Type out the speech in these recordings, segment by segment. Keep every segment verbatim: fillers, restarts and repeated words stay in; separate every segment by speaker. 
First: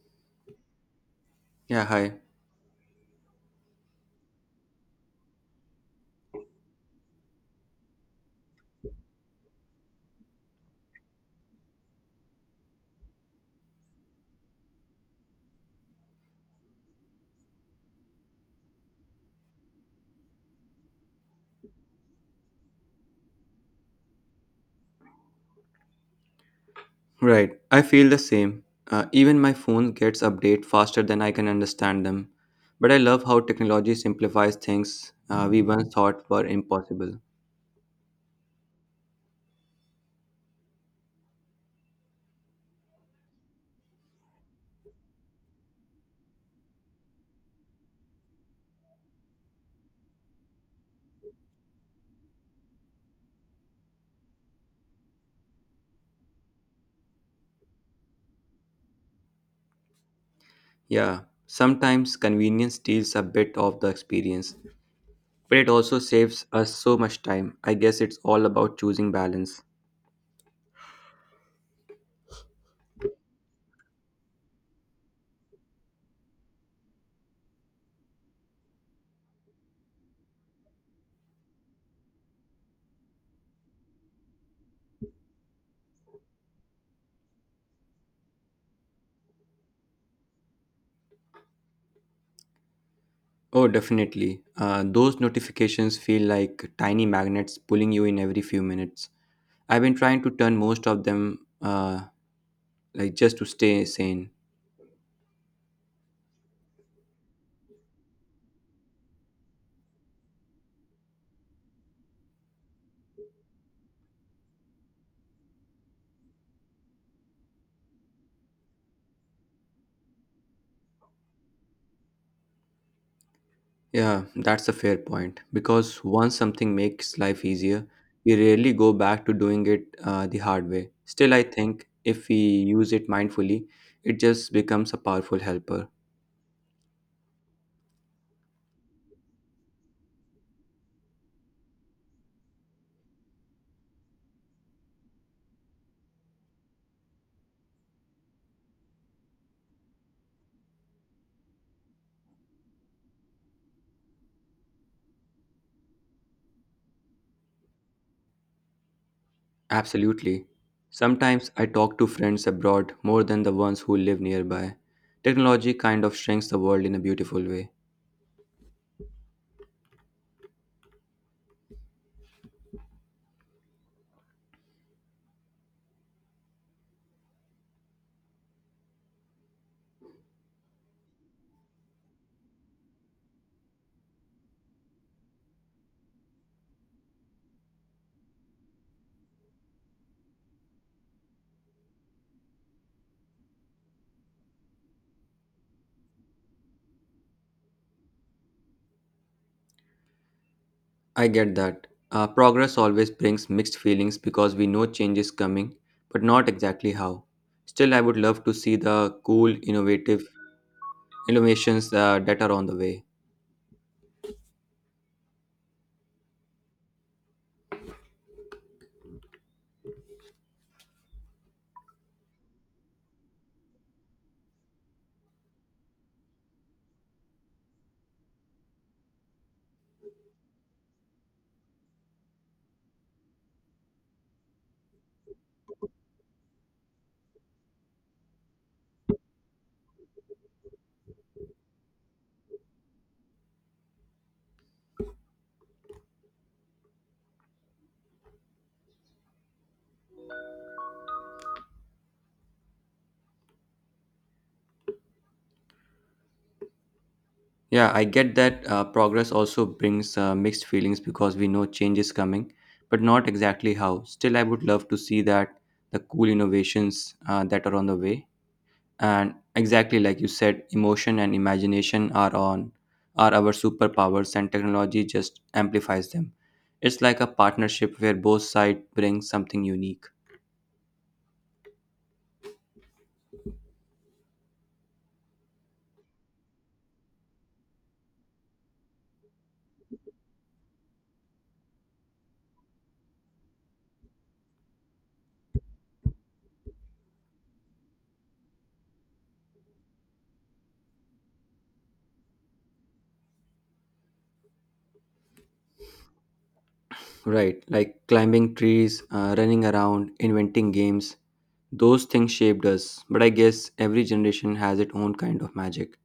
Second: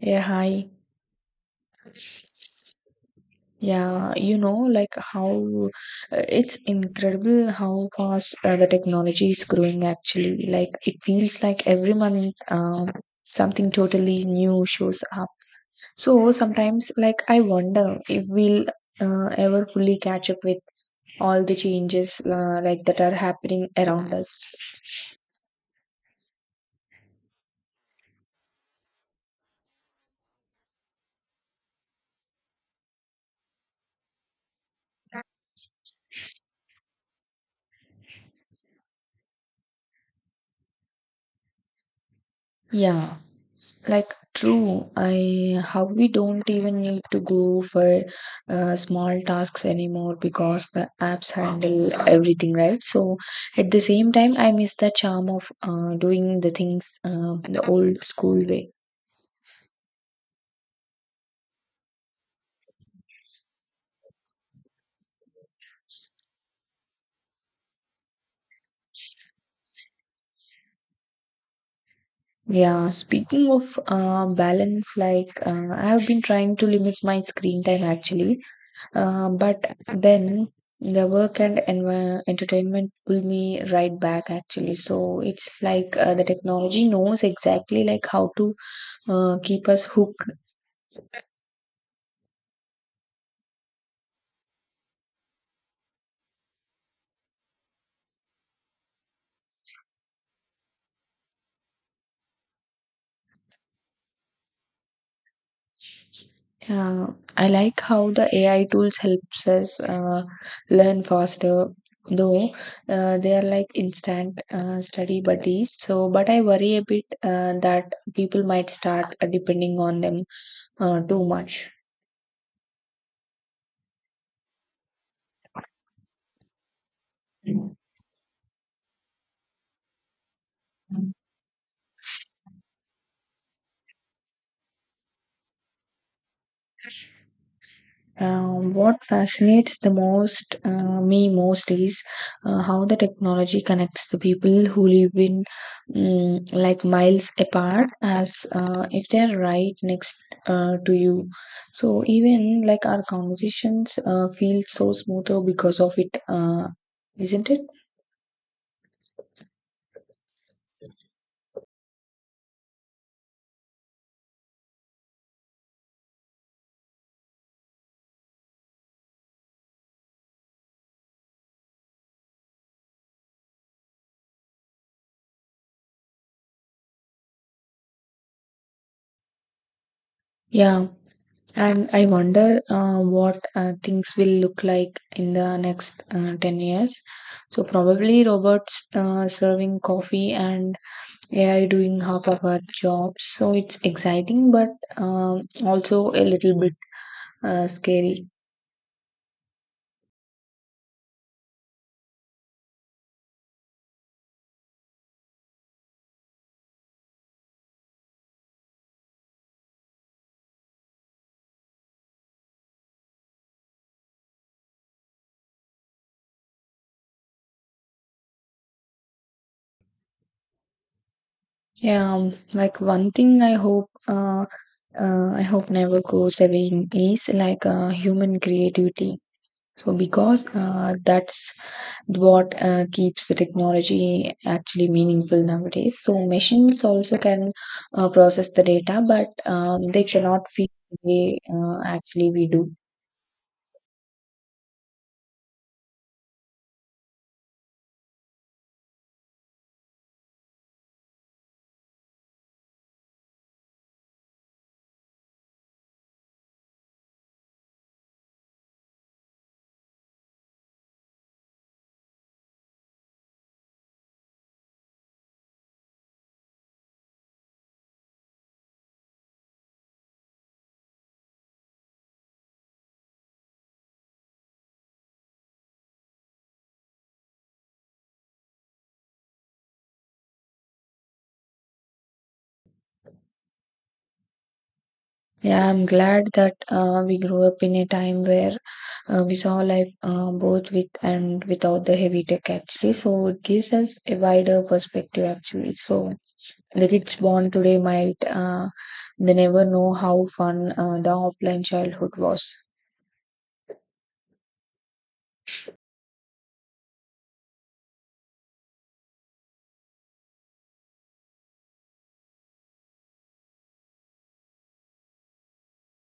Speaker 1: Yeah, hi.
Speaker 2: Yeah, hi.
Speaker 1: Yeah, you know, like how uh, It's incredible how fast, uh, the technology is growing actually. Like it feels like every month um, something totally new shows up. So sometimes, like, I wonder if we'll uh, ever fully catch up with all the changes, uh, like that are happening around us.
Speaker 2: Right. I feel the same. Uh, even my phone gets update faster than I can understand them. But I love how technology simplifies things uh, we once thought were impossible.
Speaker 1: Yeah. Like true, I how we don't even need to go for uh, small tasks anymore because the apps handle everything, right? So at the same time I miss the charm of uh, doing the things uh, the old school way.
Speaker 2: Yeah, sometimes convenience steals a bit of the experience, but it also saves us so much time. I guess it's all about choosing balance.
Speaker 1: Yeah, speaking of, uh, balance, like, uh, I have been trying to limit my screen time actually. Uh, but then the work and envi- entertainment pull me right back actually. So it's like, uh, the technology knows exactly like how to uh, keep us hooked.
Speaker 2: Oh, definitely. Uh, those notifications feel like tiny magnets pulling you in every few minutes. I've been trying to turn most of them uh, like just to stay sane.
Speaker 1: Uh, I like how the A I tools helps us uh, learn faster. Though, uh, they are like instant, uh, study buddies, so but I worry a bit uh, that people might start uh, depending on them uh, too much.
Speaker 2: Yeah, that's a fair point. Because once something makes life easier, we rarely go back to doing it uh, the hard way. Still, I think if we use it mindfully, it just becomes a powerful helper.
Speaker 1: Um, what fascinates the most, uh, me most is uh, how the technology connects the people who live in, mm, like miles apart as uh, if they're right next uh, to you. So even like our conversations uh, feel so smoother because of it, uh, isn't it?
Speaker 2: Absolutely. Sometimes I talk to friends abroad more than the ones who live nearby. Technology kind of shrinks the world in a beautiful way.
Speaker 1: Yeah, and I wonder uh, what uh, things will look like in the next, uh, ten years. So, probably robots uh, serving coffee and A I doing half of our jobs. So, it's exciting, but um, also a little bit uh, scary.
Speaker 2: I get that. Uh, progress always brings mixed feelings because we know change is coming, but not exactly how. Still, I would love to see the cool, innovative innovations uh, that are on the way.
Speaker 1: Yeah, um, like one thing I hope uh, uh, I hope never goes away in is like uh, human creativity. So because, uh, that's what uh, keeps the technology actually meaningful nowadays. So machines also can uh, process the data, but um, they cannot feel the way uh, actually we do.
Speaker 2: Yeah, I get that uh, progress also brings uh, mixed feelings because we know change is coming, but not exactly how. Still, I would love to see that the cool innovations uh, that are on the way. And exactly like you said, emotion and imagination are on are our superpowers, and technology just amplifies them. It's like a partnership where both sides bring something unique.
Speaker 1: Yeah, I'm glad that uh, we grew up in a time where uh, we saw life uh, both with and without the heavy tech actually. So it gives us a wider perspective actually. So the kids born today might, uh, they never know how fun uh, the offline childhood was.
Speaker 2: Right, like climbing trees, uh, running around, inventing games. Those things shaped us, but I guess every generation has its own kind of magic.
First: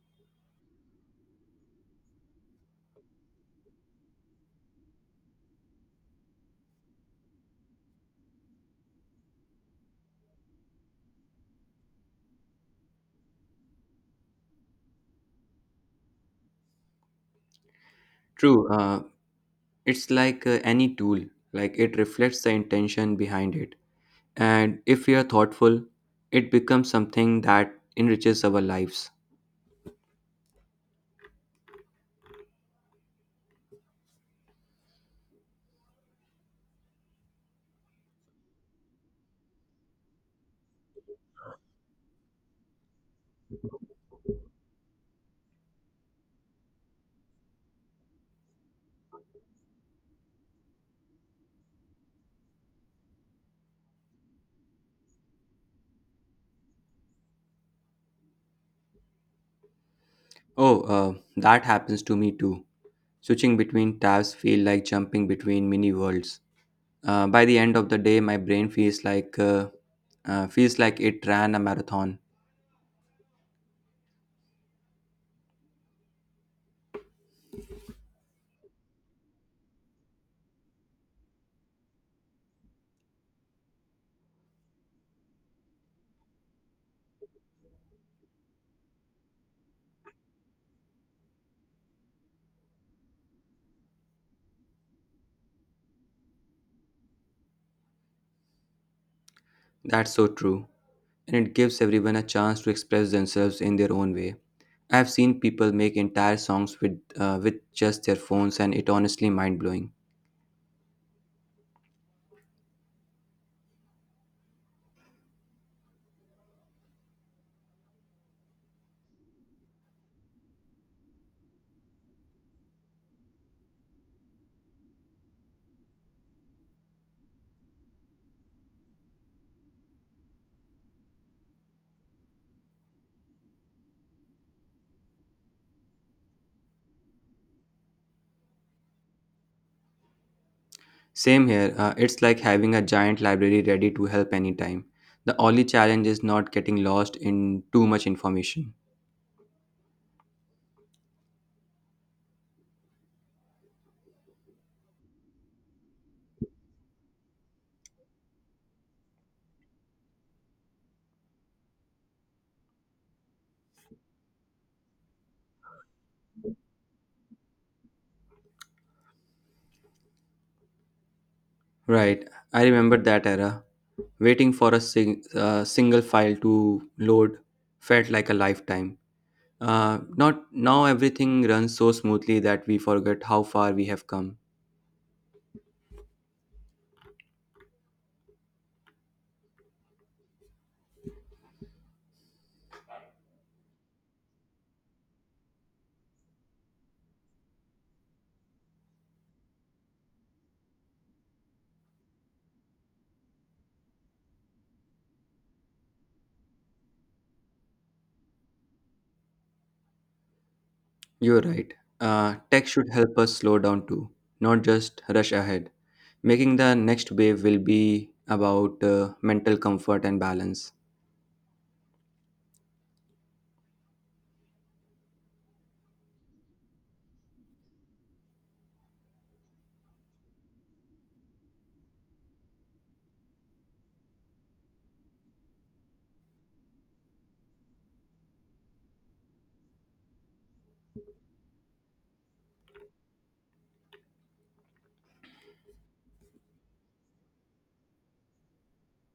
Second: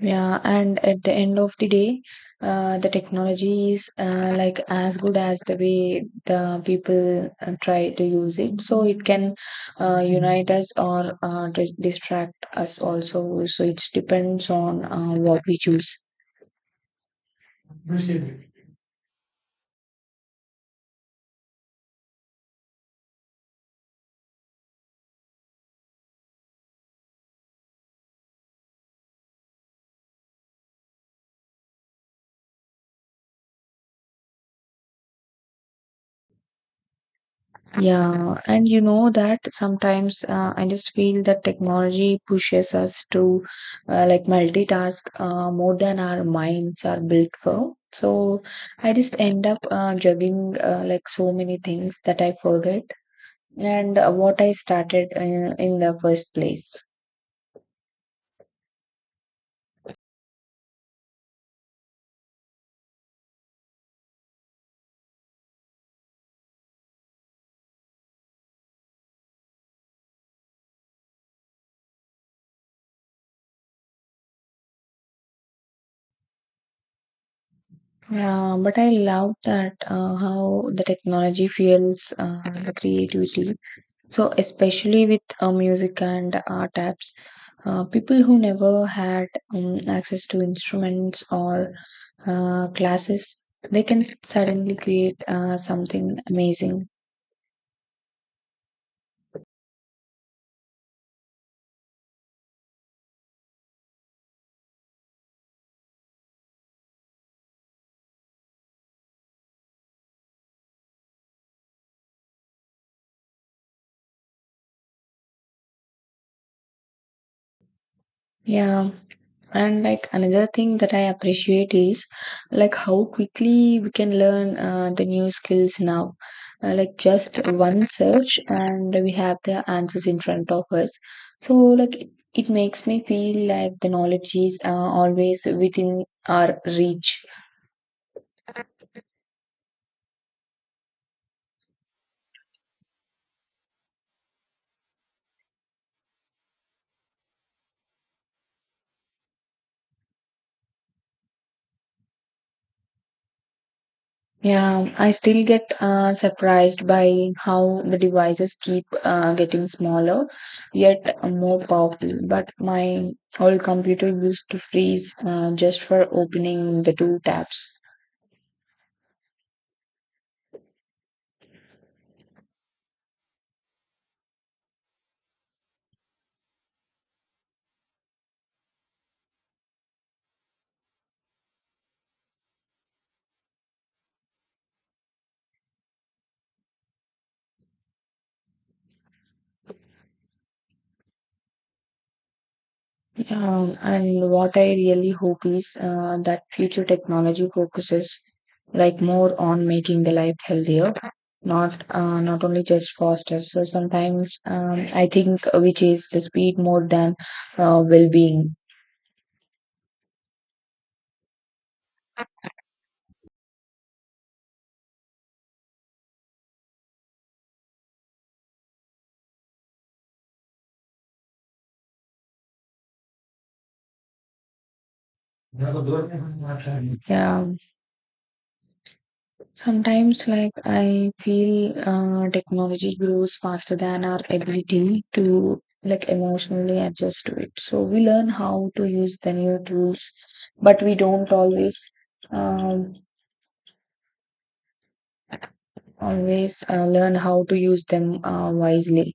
Speaker 1: Yeah, and at the end of the day, uh, the technology is uh, like as good as the way the people uh, try to use it. So it can uh, unite us or uh, dis- distract us also. So it depends on uh, what we choose.
Speaker 2: True, uh, it's like uh, any tool, like it reflects the intention behind it. And if we are thoughtful, it becomes something that enriches our lives.
Speaker 1: Yeah, and you know that sometimes, uh, I just feel that technology pushes us to uh, like multitask uh, more than our minds are built for. So I just end up uh, juggling, uh, like so many things that I forget and uh, what I started uh, in the first place.
Speaker 2: Oh, uh, that happens to me too. Switching between tabs feel like jumping between mini worlds. Uh, by the end of the day, my brain feels like uh, uh, feels like it ran a marathon.
Speaker 1: Yeah, but I love that uh, how the technology fuels uh, the creativity. So, especially with uh, music and art apps, uh, people who never had um, access to instruments or uh, classes, they can suddenly create uh, something amazing.
Speaker 2: That's so true. And it gives everyone a chance to express themselves in their own way. I've seen people make entire songs with uh, with just their phones, and it honestly mind blowing.
Speaker 1: Yeah, and like another thing that I appreciate is like how quickly we can learn uh, the new skills now. Uh, like just one search and we have the answers in front of us, so like it, it makes me feel like the knowledge is uh, always within our reach.
Speaker 2: Same here. Uh, it's like having a giant library ready to help anytime. The only challenge is not getting lost in too much information.
Speaker 1: Yeah, I still get uh, surprised by how the devices keep uh, getting smaller, yet more powerful. But my old computer used to freeze uh, just for opening the two tabs.
Speaker 2: Right. I remember that era. Waiting for a sing- uh, single file to load felt like a lifetime. Uh, Not now everything runs so smoothly that we forget how far we have come.
Speaker 1: Um, and what I really hope is uh, that future technology focuses like more on making the life healthier, not, uh, not only just faster. So sometimes um, I think we chase the speed more than uh, well-being.
Speaker 2: You're right. Uh, tech should help us slow down too, not just rush ahead. Making the next wave will be about uh, mental comfort and balance.
Speaker 1: Yeah, sometimes like I feel uh, technology grows faster than our ability to like emotionally adjust to it. So we learn how to use the new tools, but we don't always um, always uh, learn how to use them uh, wisely.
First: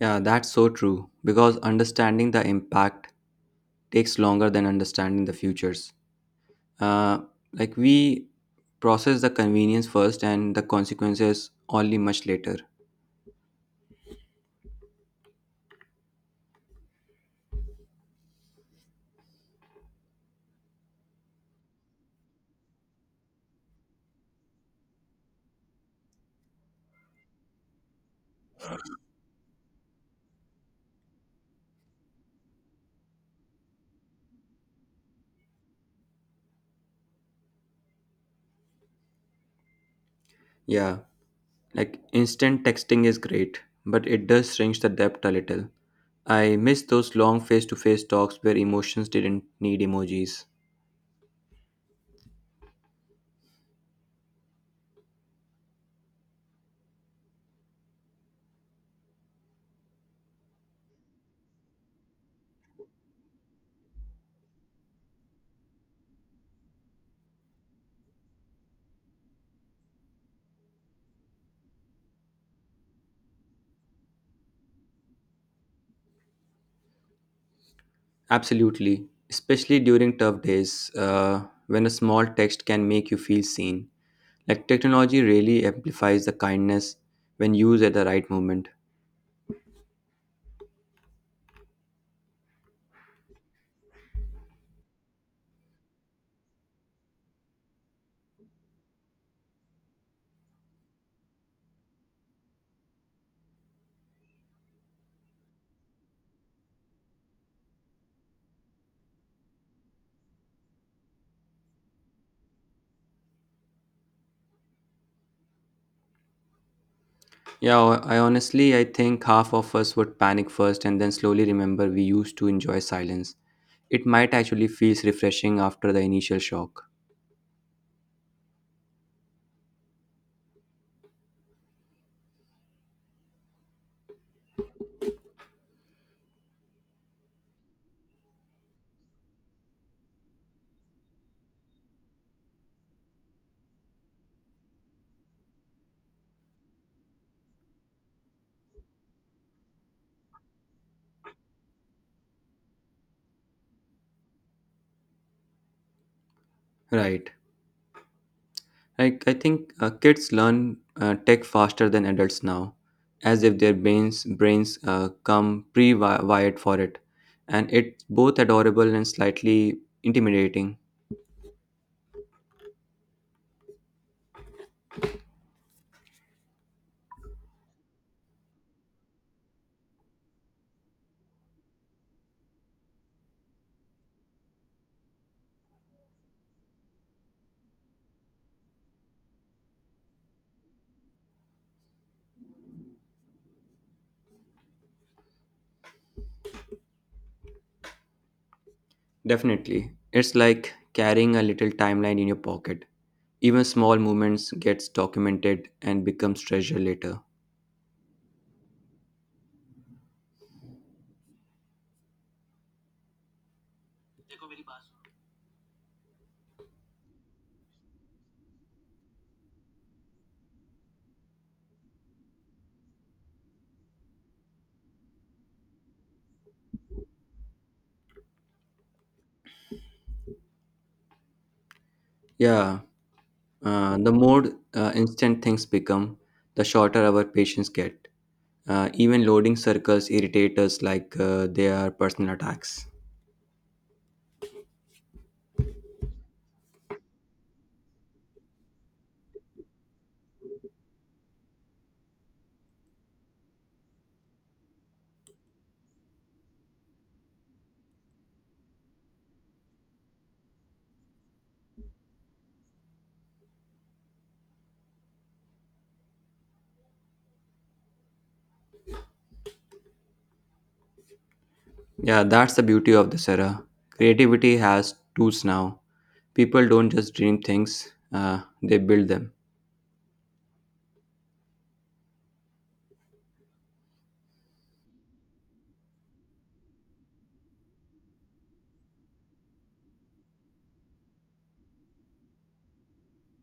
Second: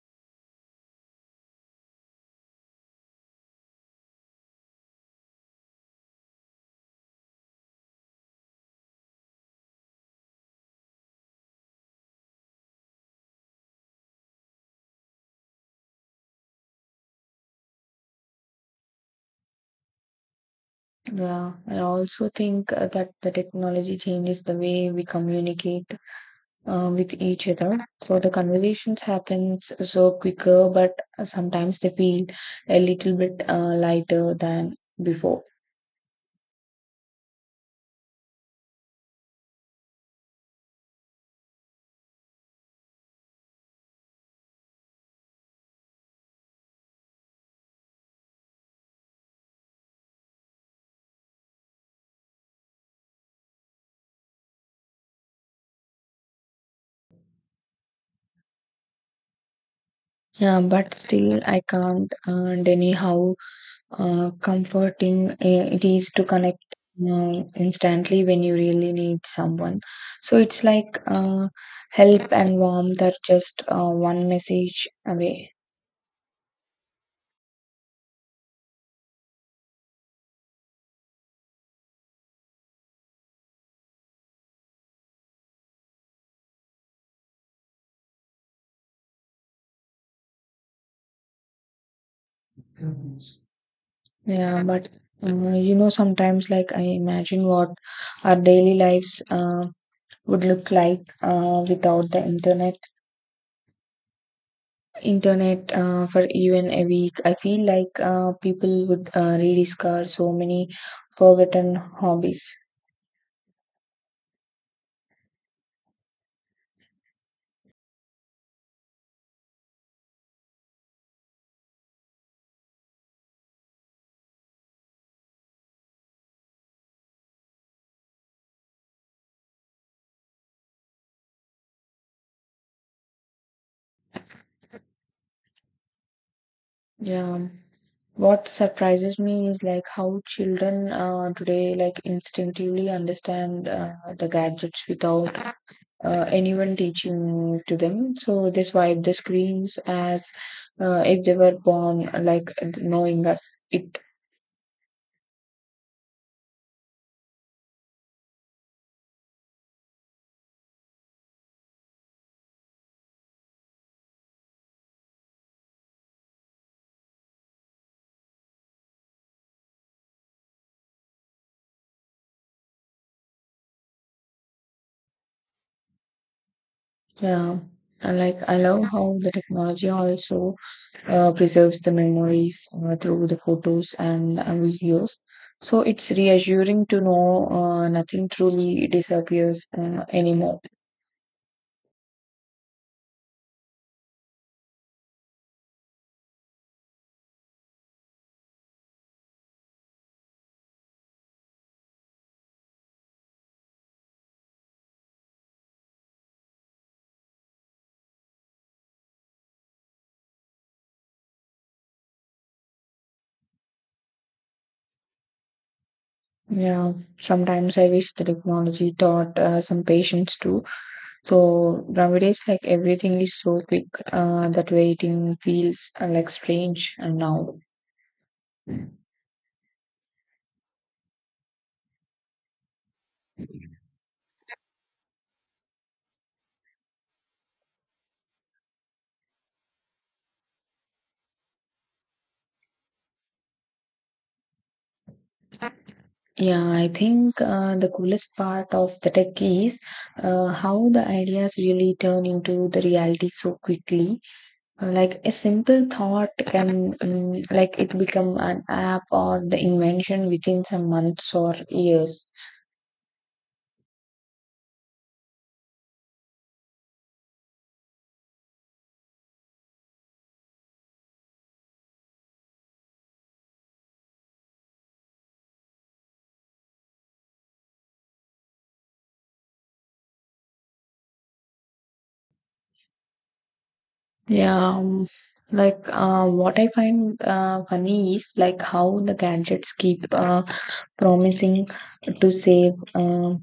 Speaker 2: Yeah, that's so true because understanding the impact takes longer than understanding the futures. Uh, like we process the convenience first and the consequences only much later.
Speaker 1: Yeah, I also think uh, that the technology changes the way we communicate uh, with each other. So the conversations happens so quicker, but sometimes they feel a little bit uh, lighter than before.
Speaker 2: Yeah, like instant texting is great, but it does shrink the depth a little. I miss those long face to face talks where emotions didn't need emojis.
Speaker 1: Yeah, but still, I can't uh, deny how uh, comforting uh, it is to connect um, instantly when you really need someone. So it's like, uh, help and warmth are just uh, one message away.
Speaker 2: Absolutely, especially during tough days uh, when a small text can make you feel seen. Like technology really amplifies the kindness when used at the right moment.
Speaker 1: Yeah, but uh, you know, sometimes like I imagine what our daily lives uh, would look like uh, without the internet. Internet uh, for even a week. I feel like uh, people would uh, rediscover so many forgotten hobbies.
Speaker 2: Yeah, I honestly I think half of us would panic first and then slowly remember we used to enjoy silence. It might actually feels refreshing after the initial shock.
Speaker 1: Yeah. What surprises me is like how children uh, today like instinctively understand uh, the gadgets without uh, anyone teaching to them. So they swipe the screens as uh, if they were born, like knowing that it.
Speaker 2: Right. Like I think uh, kids learn uh, tech faster than adults now, as if their brains brains uh, come pre-wired for it, and it's both adorable and slightly intimidating.
Speaker 1: Yeah. And like I love how the technology also uh, preserves the memories uh, through the photos and uh, videos. So it's reassuring to know uh, nothing truly disappears uh, anymore.
Speaker 2: Definitely, it's like carrying a little timeline in your pocket. Even small movements gets documented and becomes treasure later.
Speaker 1: Yeah, sometimes I wish the technology taught uh, some patience too. So nowadays, like everything is so quick uh, that waiting feels uh, like strange and now.
Speaker 2: Yeah, uh, the more uh, instant things become, the shorter our patience get. Uh, even loading circles irritate us like uh, they are personal attacks.
Speaker 1: Yeah, I think uh, the coolest part of the tech is uh, how the ideas really turn into the reality so quickly. Uh, like a simple thought can, mm like it become an app or the invention within some months or years.
Speaker 2: Yeah, that's the beauty of this era. Creativity has tools now. People don't just dream things, uh, they build them.
Speaker 1: Yeah, um, like, uh, what I find uh, funny is like how the gadgets keep uh, promising to save, uh,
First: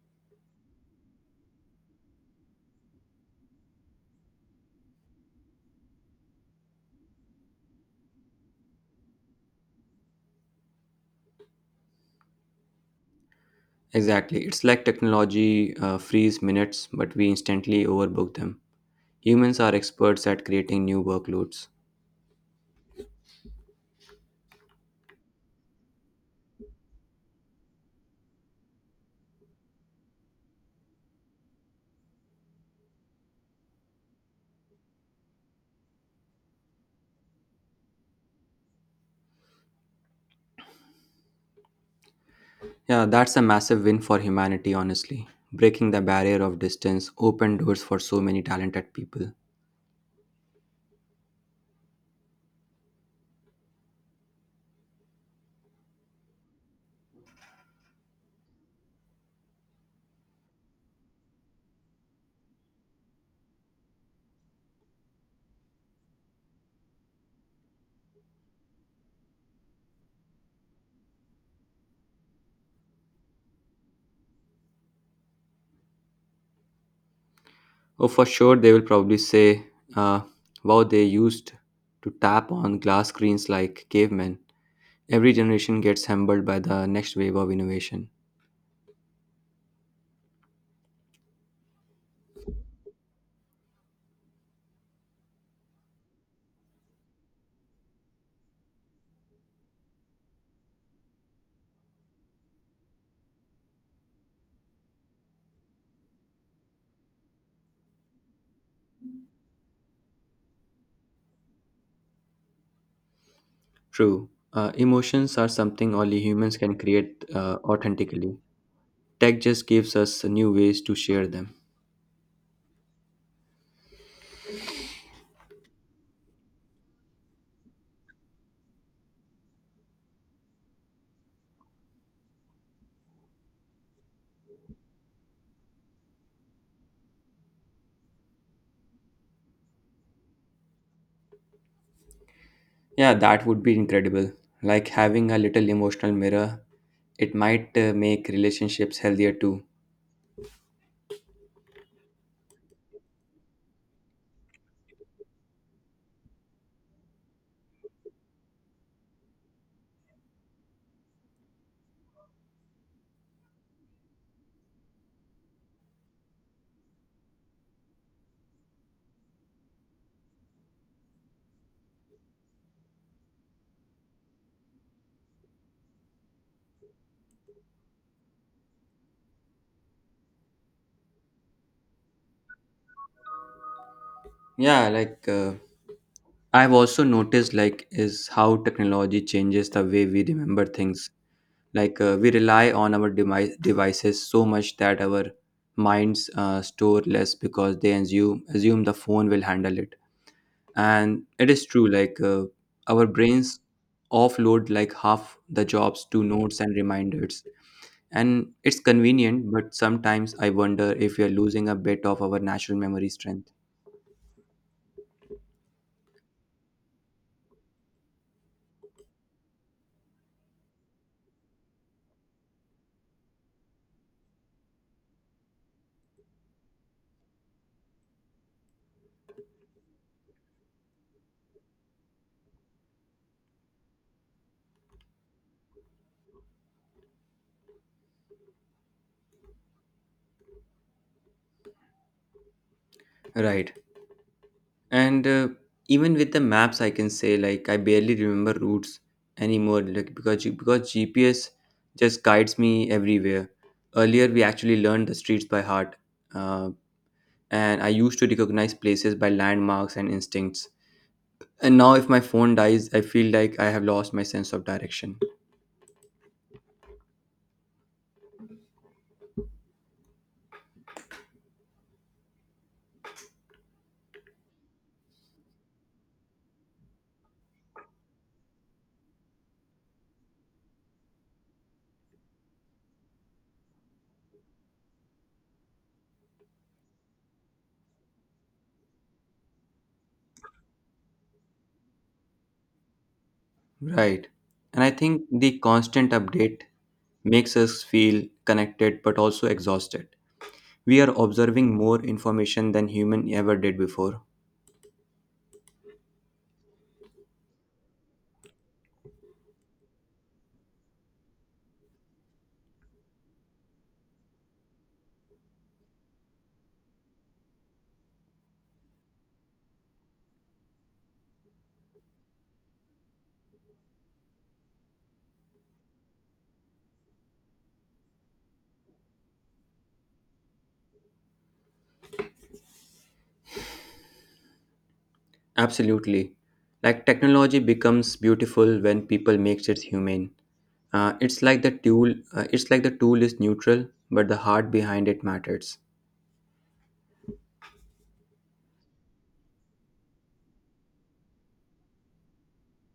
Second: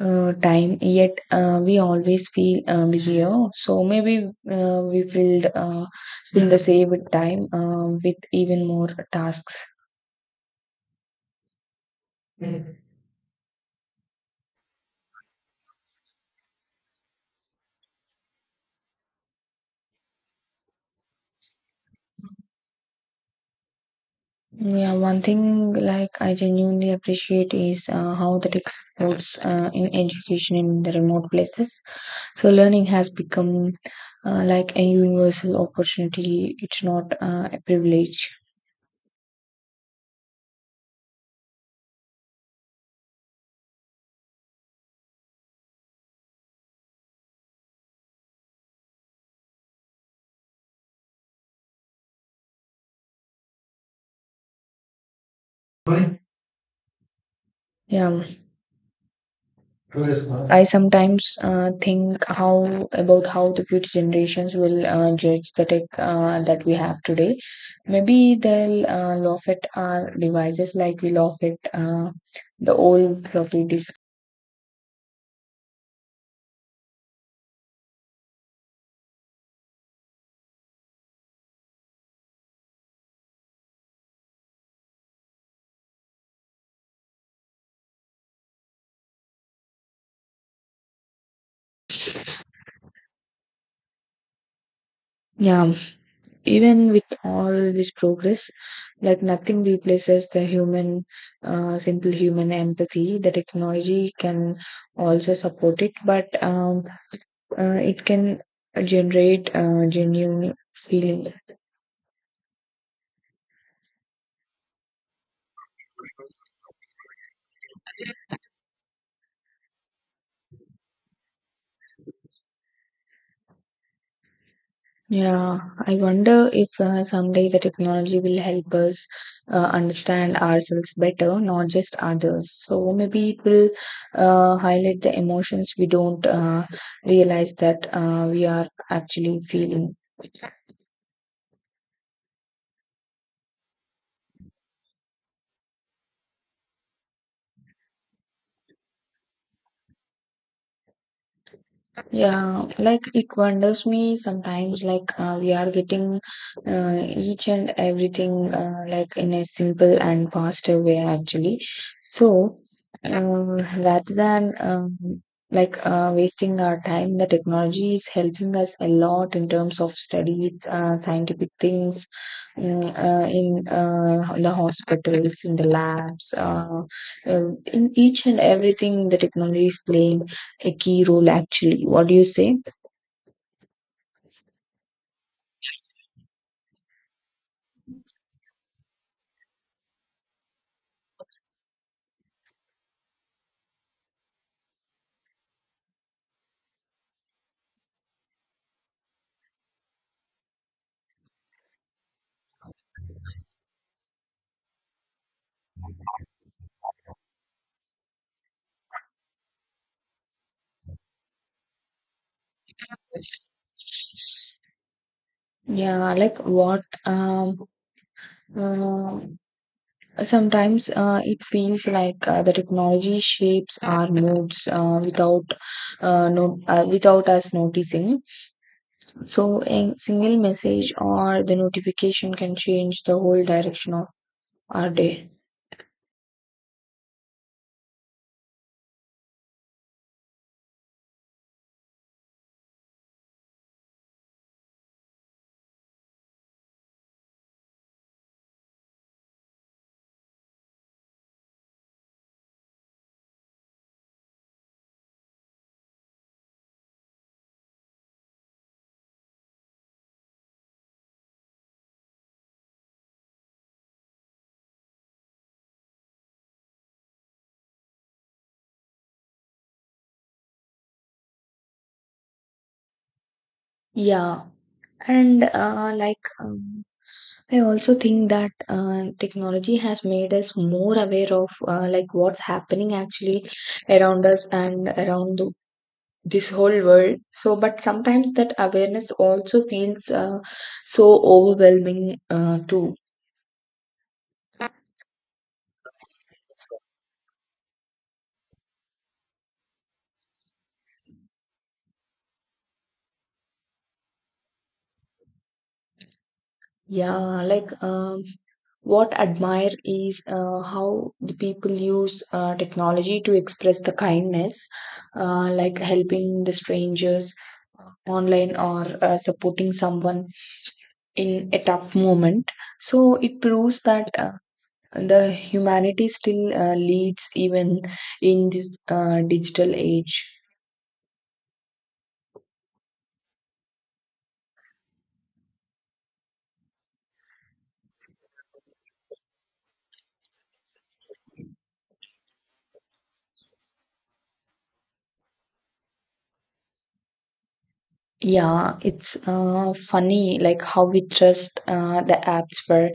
Speaker 1: uh, time, yet uh, we always feel uh, busier. So maybe uh, we filled, uh, in the saved time uh, with even more tasks.
Speaker 2: Exactly. It's like technology uh, frees minutes, but we instantly overbook them. Humans are experts at creating new workloads.
Speaker 1: Yeah, one thing like I genuinely appreciate is uh, how the tech supports uh, in education in the remote places. So learning has become uh, like a universal opportunity. It's not uh, a privilege.
Speaker 2: Yeah, that's a massive win for humanity, honestly. Breaking the barrier of distance opened doors for so many talented people.
Speaker 1: Yeah. I sometimes uh, think how about how the future generations will uh, judge the tech uh, that we have today. Maybe they'll uh, laugh at our devices like we laugh at uh, the old floppy disk.
Speaker 2: Oh, for sure, they will probably say, uh, wow, they used to tap on glass screens like cavemen. Every generation gets humbled by the next wave of innovation.
Speaker 1: Yeah, even with all this progress, like nothing replaces the human, uh, simple human empathy. The technology can also support it, but um, uh, it can generate uh, genuine feeling.
Speaker 2: True, uh, emotions are something only humans can create uh, authentically. Tech just gives us new ways to share them.
Speaker 1: Yeah, I wonder if uh, someday the technology will help us uh, understand ourselves better, not just others. So maybe it will uh, highlight the emotions we don't uh, realize that uh, we are actually feeling.
Speaker 2: Yeah, that would be incredible. Like having a little emotional mirror, it might uh, make relationships healthier too.
Speaker 1: Yeah, like it wonders me sometimes, like, uh, we are getting uh, each and everything, uh, like in a simple and faster way actually. So um, rather than um, like, uh, wasting our time, the technology is helping us a lot in terms of studies, uh, scientific things, mm, uh, in uh, the hospitals, in the labs, uh, uh, in each and everything the technology is playing a key role actually. What do you say?
Speaker 2: Yeah, like uh, I've also noticed like is how technology changes the way we remember things like uh, we rely on our device, devices so much that our minds uh, store less because they assume assume the phone will handle it, and it is true like uh, our brains offload like half the jobs to notes and reminders, and it's convenient but sometimes I wonder if we are losing a bit of our natural memory strength.
Speaker 1: Yeah, like what um uh, sometimes uh, it feels like uh, the technology shapes our moods uh, without, uh, no, uh, without us noticing. So a single message or the notification can change the whole direction of our day.
Speaker 2: Right. And uh, even with the maps, I can say like I barely remember routes anymore, like because G- because G P S just guides me everywhere. Earlier, we actually learned the streets by heart, uh, and I used to recognize places by landmarks and instincts. And now, if my phone dies, I feel like I have lost my sense of direction.
Speaker 1: Yeah, and uh, like um, I also think that uh, technology has made us more aware of uh, like what's happening actually around us and around the, this whole world. So, but sometimes that awareness also feels uh, so overwhelming uh, too.
Speaker 2: Right. And I think the constant update makes us feel connected but also exhausted. We are observing more information than human ever did before.
Speaker 1: Yeah, like um, what admire is uh, how the people use uh, technology to express the kindness, uh, like helping the strangers online or uh, supporting someone in a tough moment. So it proves that uh, the humanity still uh, leads even in this uh, digital age.
Speaker 2: Absolutely. Like technology becomes beautiful when people makes it humane. Uh, it's like the tool. Uh, it's like the tool is neutral, but the heart behind it matters.
Speaker 1: Yeah, it's uh, funny like how we trust uh, the apps for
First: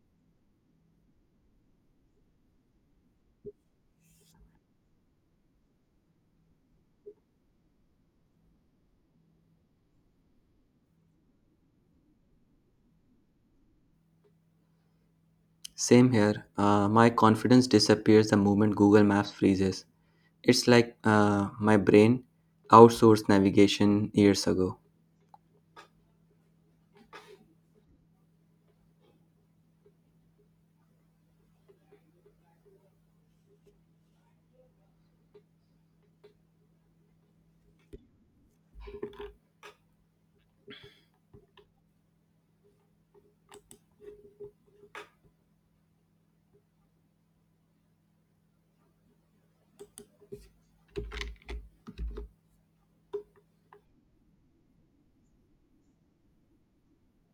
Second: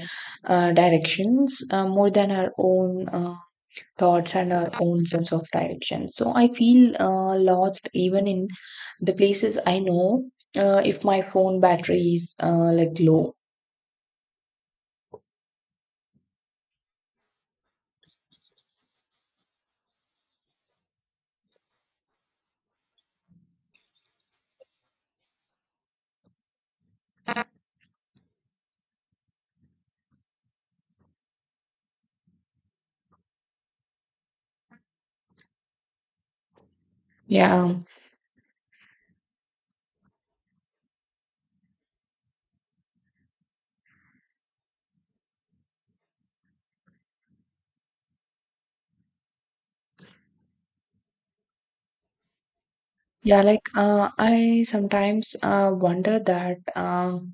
Speaker 1: uh, directions uh, more than our own uh, thoughts and our own sense of direction. So I feel uh, lost even in the places I know uh, if my phone battery is uh, like low.
Speaker 2: Same here. Uh, my confidence disappears the moment Google Maps freezes. It's like uh, my brain outsourced navigation years ago.
Speaker 1: Yeah. Yeah, like, uh, I sometimes uh, wonder that um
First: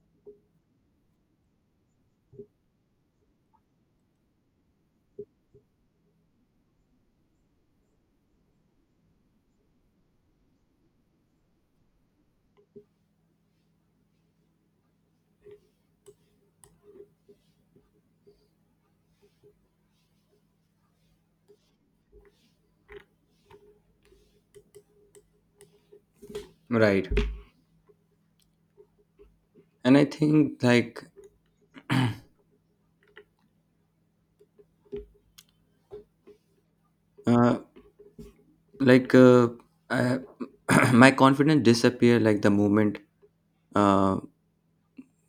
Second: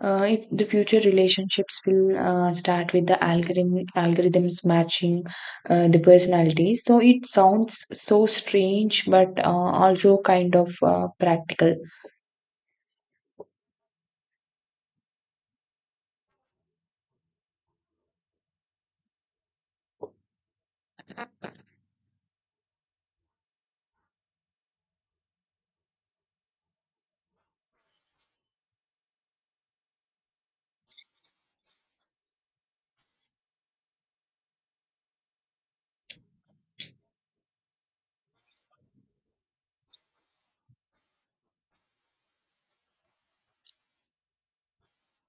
Speaker 1: uh, if the future relationships will uh, start with the algorithm algorithms matching uh, the personalities. So it sounds so strange, but uh, also kind of uh, practical.
Speaker 2: Right. And I think like uh, like uh, I, my confidence disappear like the moment uh,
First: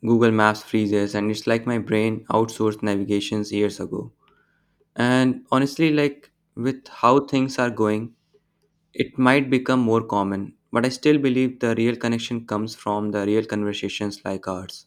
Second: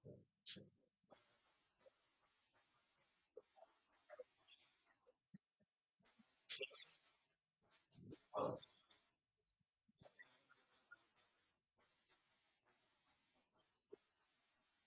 Speaker 2: Google Maps freezes, and it's like my brain outsourced navigations years ago. And honestly, like with how things are going, it might become more common, but I still believe the real connection comes from the real conversations like ours.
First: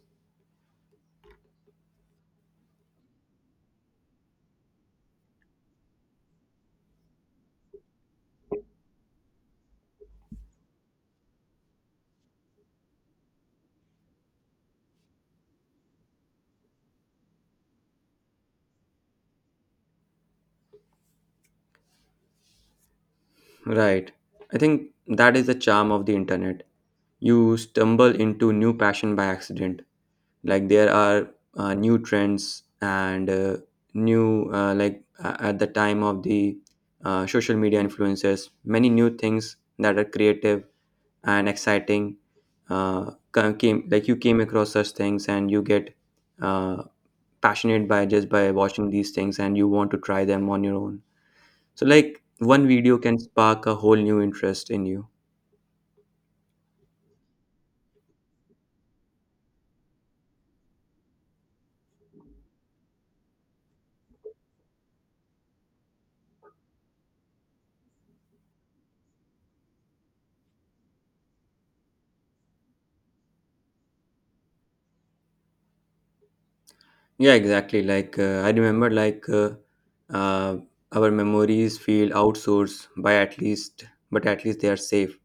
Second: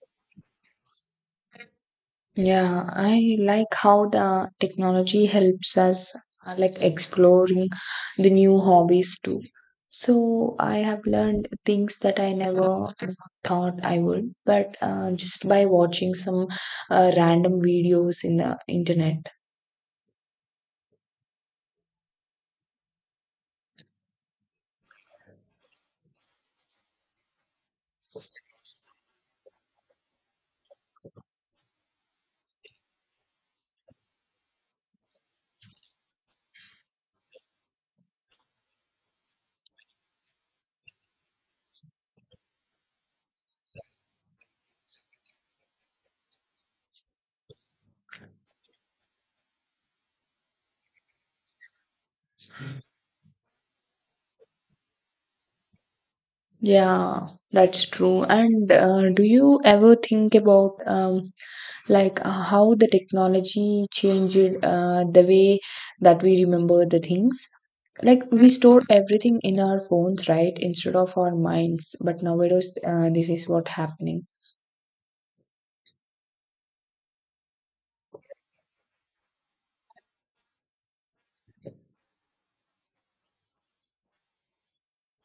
Speaker 1: Yeah, I like how the technology helps us uh, like exploring the new hobbies too. So I have learned things that I never uh, thought I would, but uh, just by watching some uh, random videos in the internet.
Speaker 2: Right. I think that is the charm of the internet. You stumble into new passion by accident. Like there are uh, new trends and uh, new uh, like uh, at the time of the uh, social media influencers, many new things that are creative and exciting uh, ca- came like you came across such things and you get uh, passionate by just by watching these things and you want to try them on your own, so like one video can spark a whole new interest in you.
Speaker 1: Yeah, that's true. And uh, do you ever think about um, like, uh, how the technology changed uh, the way that we remember the things? Like we store everything in our phones, right, instead of our minds? But nowadays uh, this is what happening.
Speaker 2: Yeah, exactly. Like uh, I remember, like uh, uh, our memories feel outsourced by at least, but at least they are safe.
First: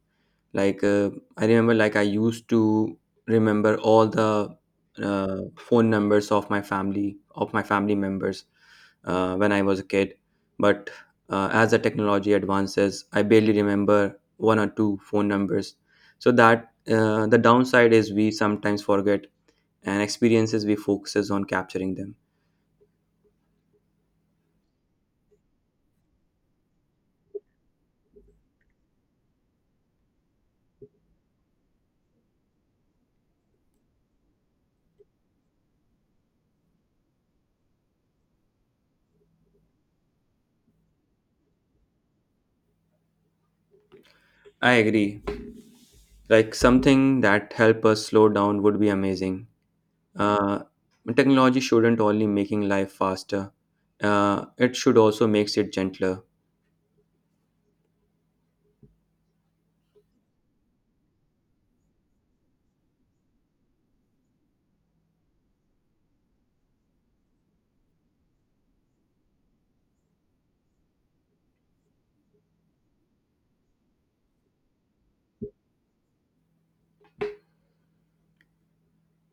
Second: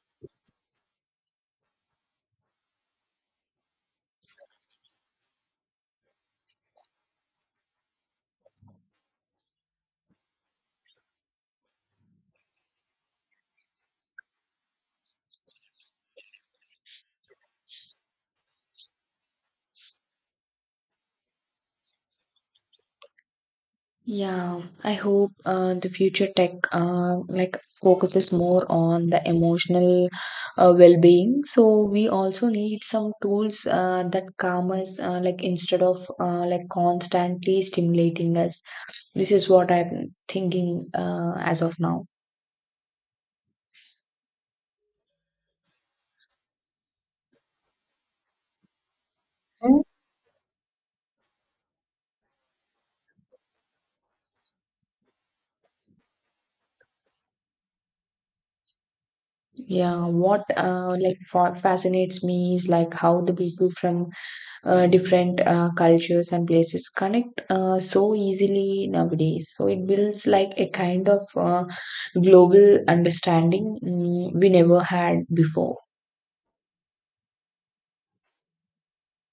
Speaker 2: Like uh, I remember, like I used to remember all the uh, phone numbers of my family, of my family members, uh, when I was a kid. But uh, as the technology advances, I barely remember one or two phone numbers. So that uh, the downside is we sometimes forget, and experiences we focuses on capturing them.
Speaker 1: Yeah, I hope uh, the future tech uh, like focuses more on the emotional uh, well-being. So we also need some tools uh, that calm us uh, like instead of uh, like constantly stimulating us. This is what I'm thinking uh, as of now.
Speaker 2: I agree. Like something that help us slow down would be amazing. Uh, Technology shouldn't only making life faster. Uh, it should also makes it gentler.
Speaker 1: Yeah, what uh, like fa- fascinates me is like how the people from uh, different uh, cultures and places connect uh, so easily nowadays. So it builds like a kind of uh, global understanding, mm, we never had before.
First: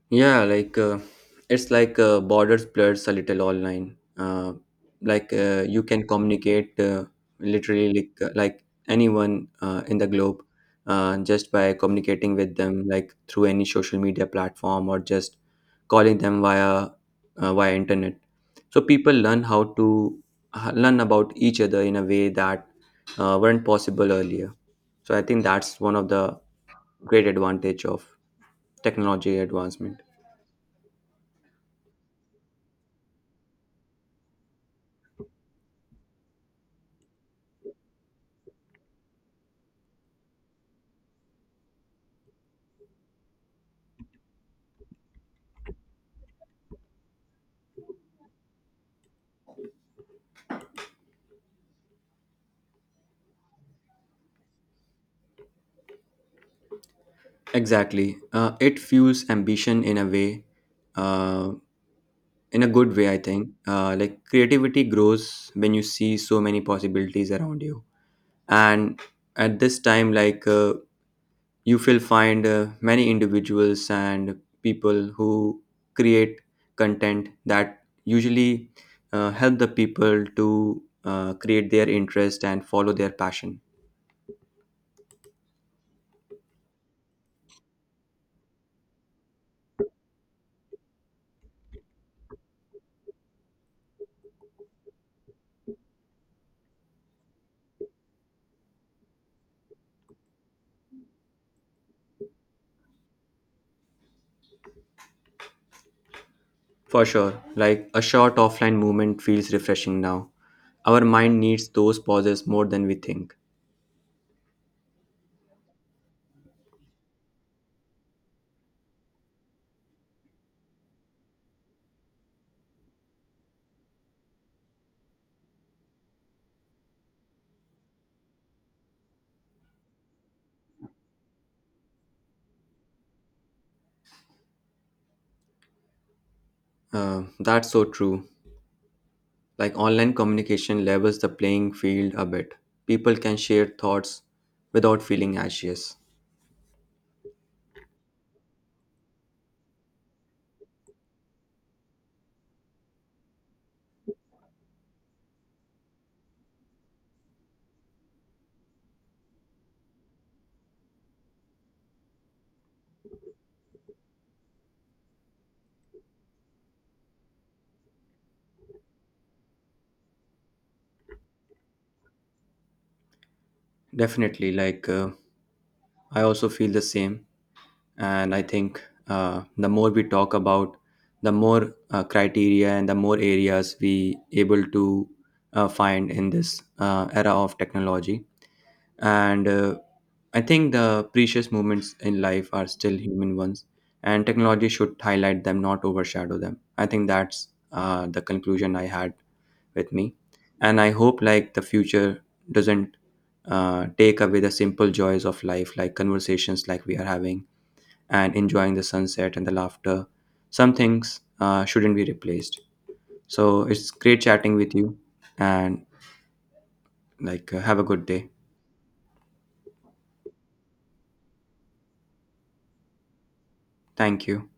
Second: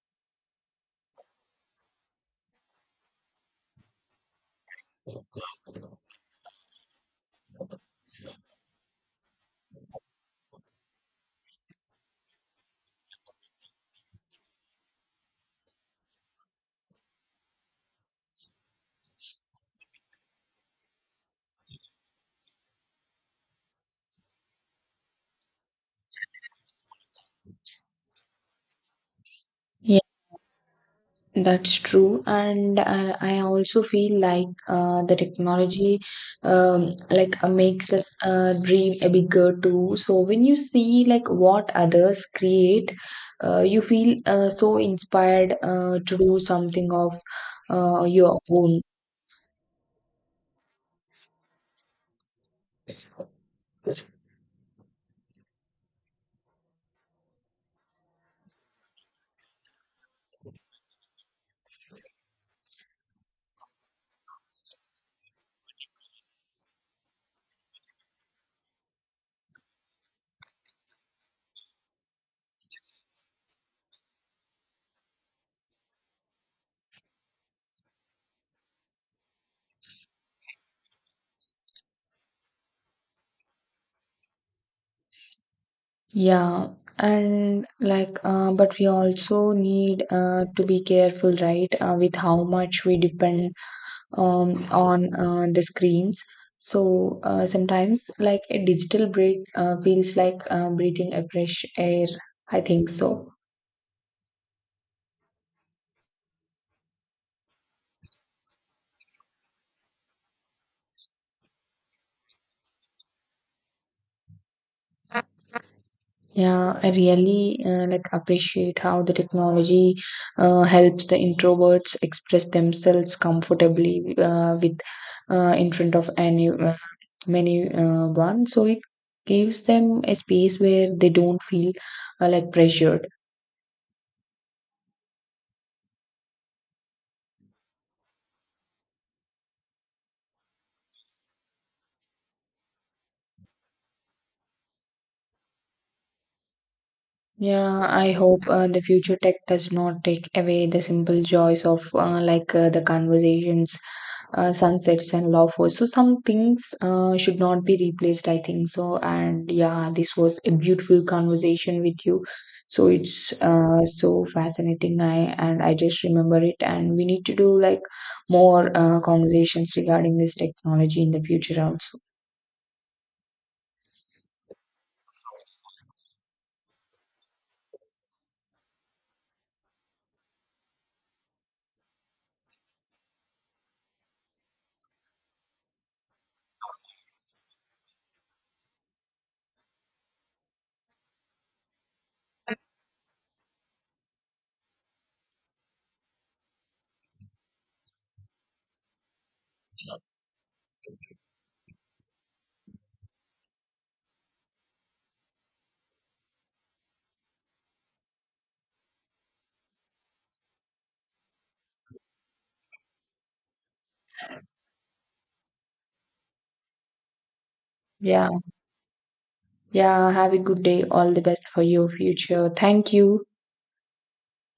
Speaker 2: Yeah, like uh, it's like uh, borders blurs a little online. Uh, like uh, you can communicate uh, literally like uh, like anyone uh, in the globe, uh, just by communicating with them like through any social media platform or just calling them via uh, via internet. So people learn how to h- learn about each other in a way that uh, weren't possible earlier, so I think that's one of the great advantage of technology
Speaker 1: Yeah,
Speaker 2: advancement.
Speaker 1: that's true. And uh, I also feel like uh, the technology um, like uh, makes us uh, dream a bigger too. So when you see like what others create, uh, you feel uh, so inspired uh, to do something of uh, your own.
Speaker 2: Exactly, uh, it fuels ambition in a way, uh, in a good way, I think. Uh, like creativity grows when you see so many possibilities around you, and at this time like uh, you will find uh, many individuals and people who create content that usually uh, help the people to uh, create their interest and follow their passion.
Speaker 1: Yeah, and like, uh, but we also need uh, to be careful, right, uh, with how much we depend um, on uh, the screens. So uh, sometimes, like, a digital break uh, feels like uh, breathing a fresh air. I think so.
Speaker 2: For sure, like a short offline movement feels refreshing now. Our mind needs those pauses more than we think.
Speaker 1: Yeah, I really uh, like appreciate how the technology uh, helps the introverts express themselves comfortably uh, with uh, in front of any uh, many uh, one. So it gives them a space where they don't feel uh, like pressured.
Speaker 2: Uh, that's so true. Like online communication levels the playing field a bit. People can share thoughts without feeling anxious.
Speaker 1: Yeah, I hope uh, the future tech does not take away the simple joys of uh, like uh, the conversations, uh, sunsets and lawful. So some things uh, should not be replaced, I think so. And yeah, this was a beautiful conversation with you. So it's uh, so fascinating. I and I just remember it, and we need to do like more uh, conversations regarding this technology in the future also.
Speaker 2: Definitely, like uh, I also feel the same, and I think uh, the more we talk about, the more uh, criteria and the more areas we able to uh, find in this uh, era of technology. And uh, I think the precious moments in life are still human ones, and technology should highlight them, not overshadow them. I think that's uh, the conclusion I had with me. And I hope like the future doesn't uh, take away the simple joys of life, like conversations like we are having and enjoying the sunset and the laughter. Some things uh, shouldn't be replaced. So it's great chatting with you, and like uh, have a good
Speaker 1: Yeah,
Speaker 2: day.
Speaker 1: yeah. Have a good day. All the best for your future. Thank you.
Speaker 2: Thank you.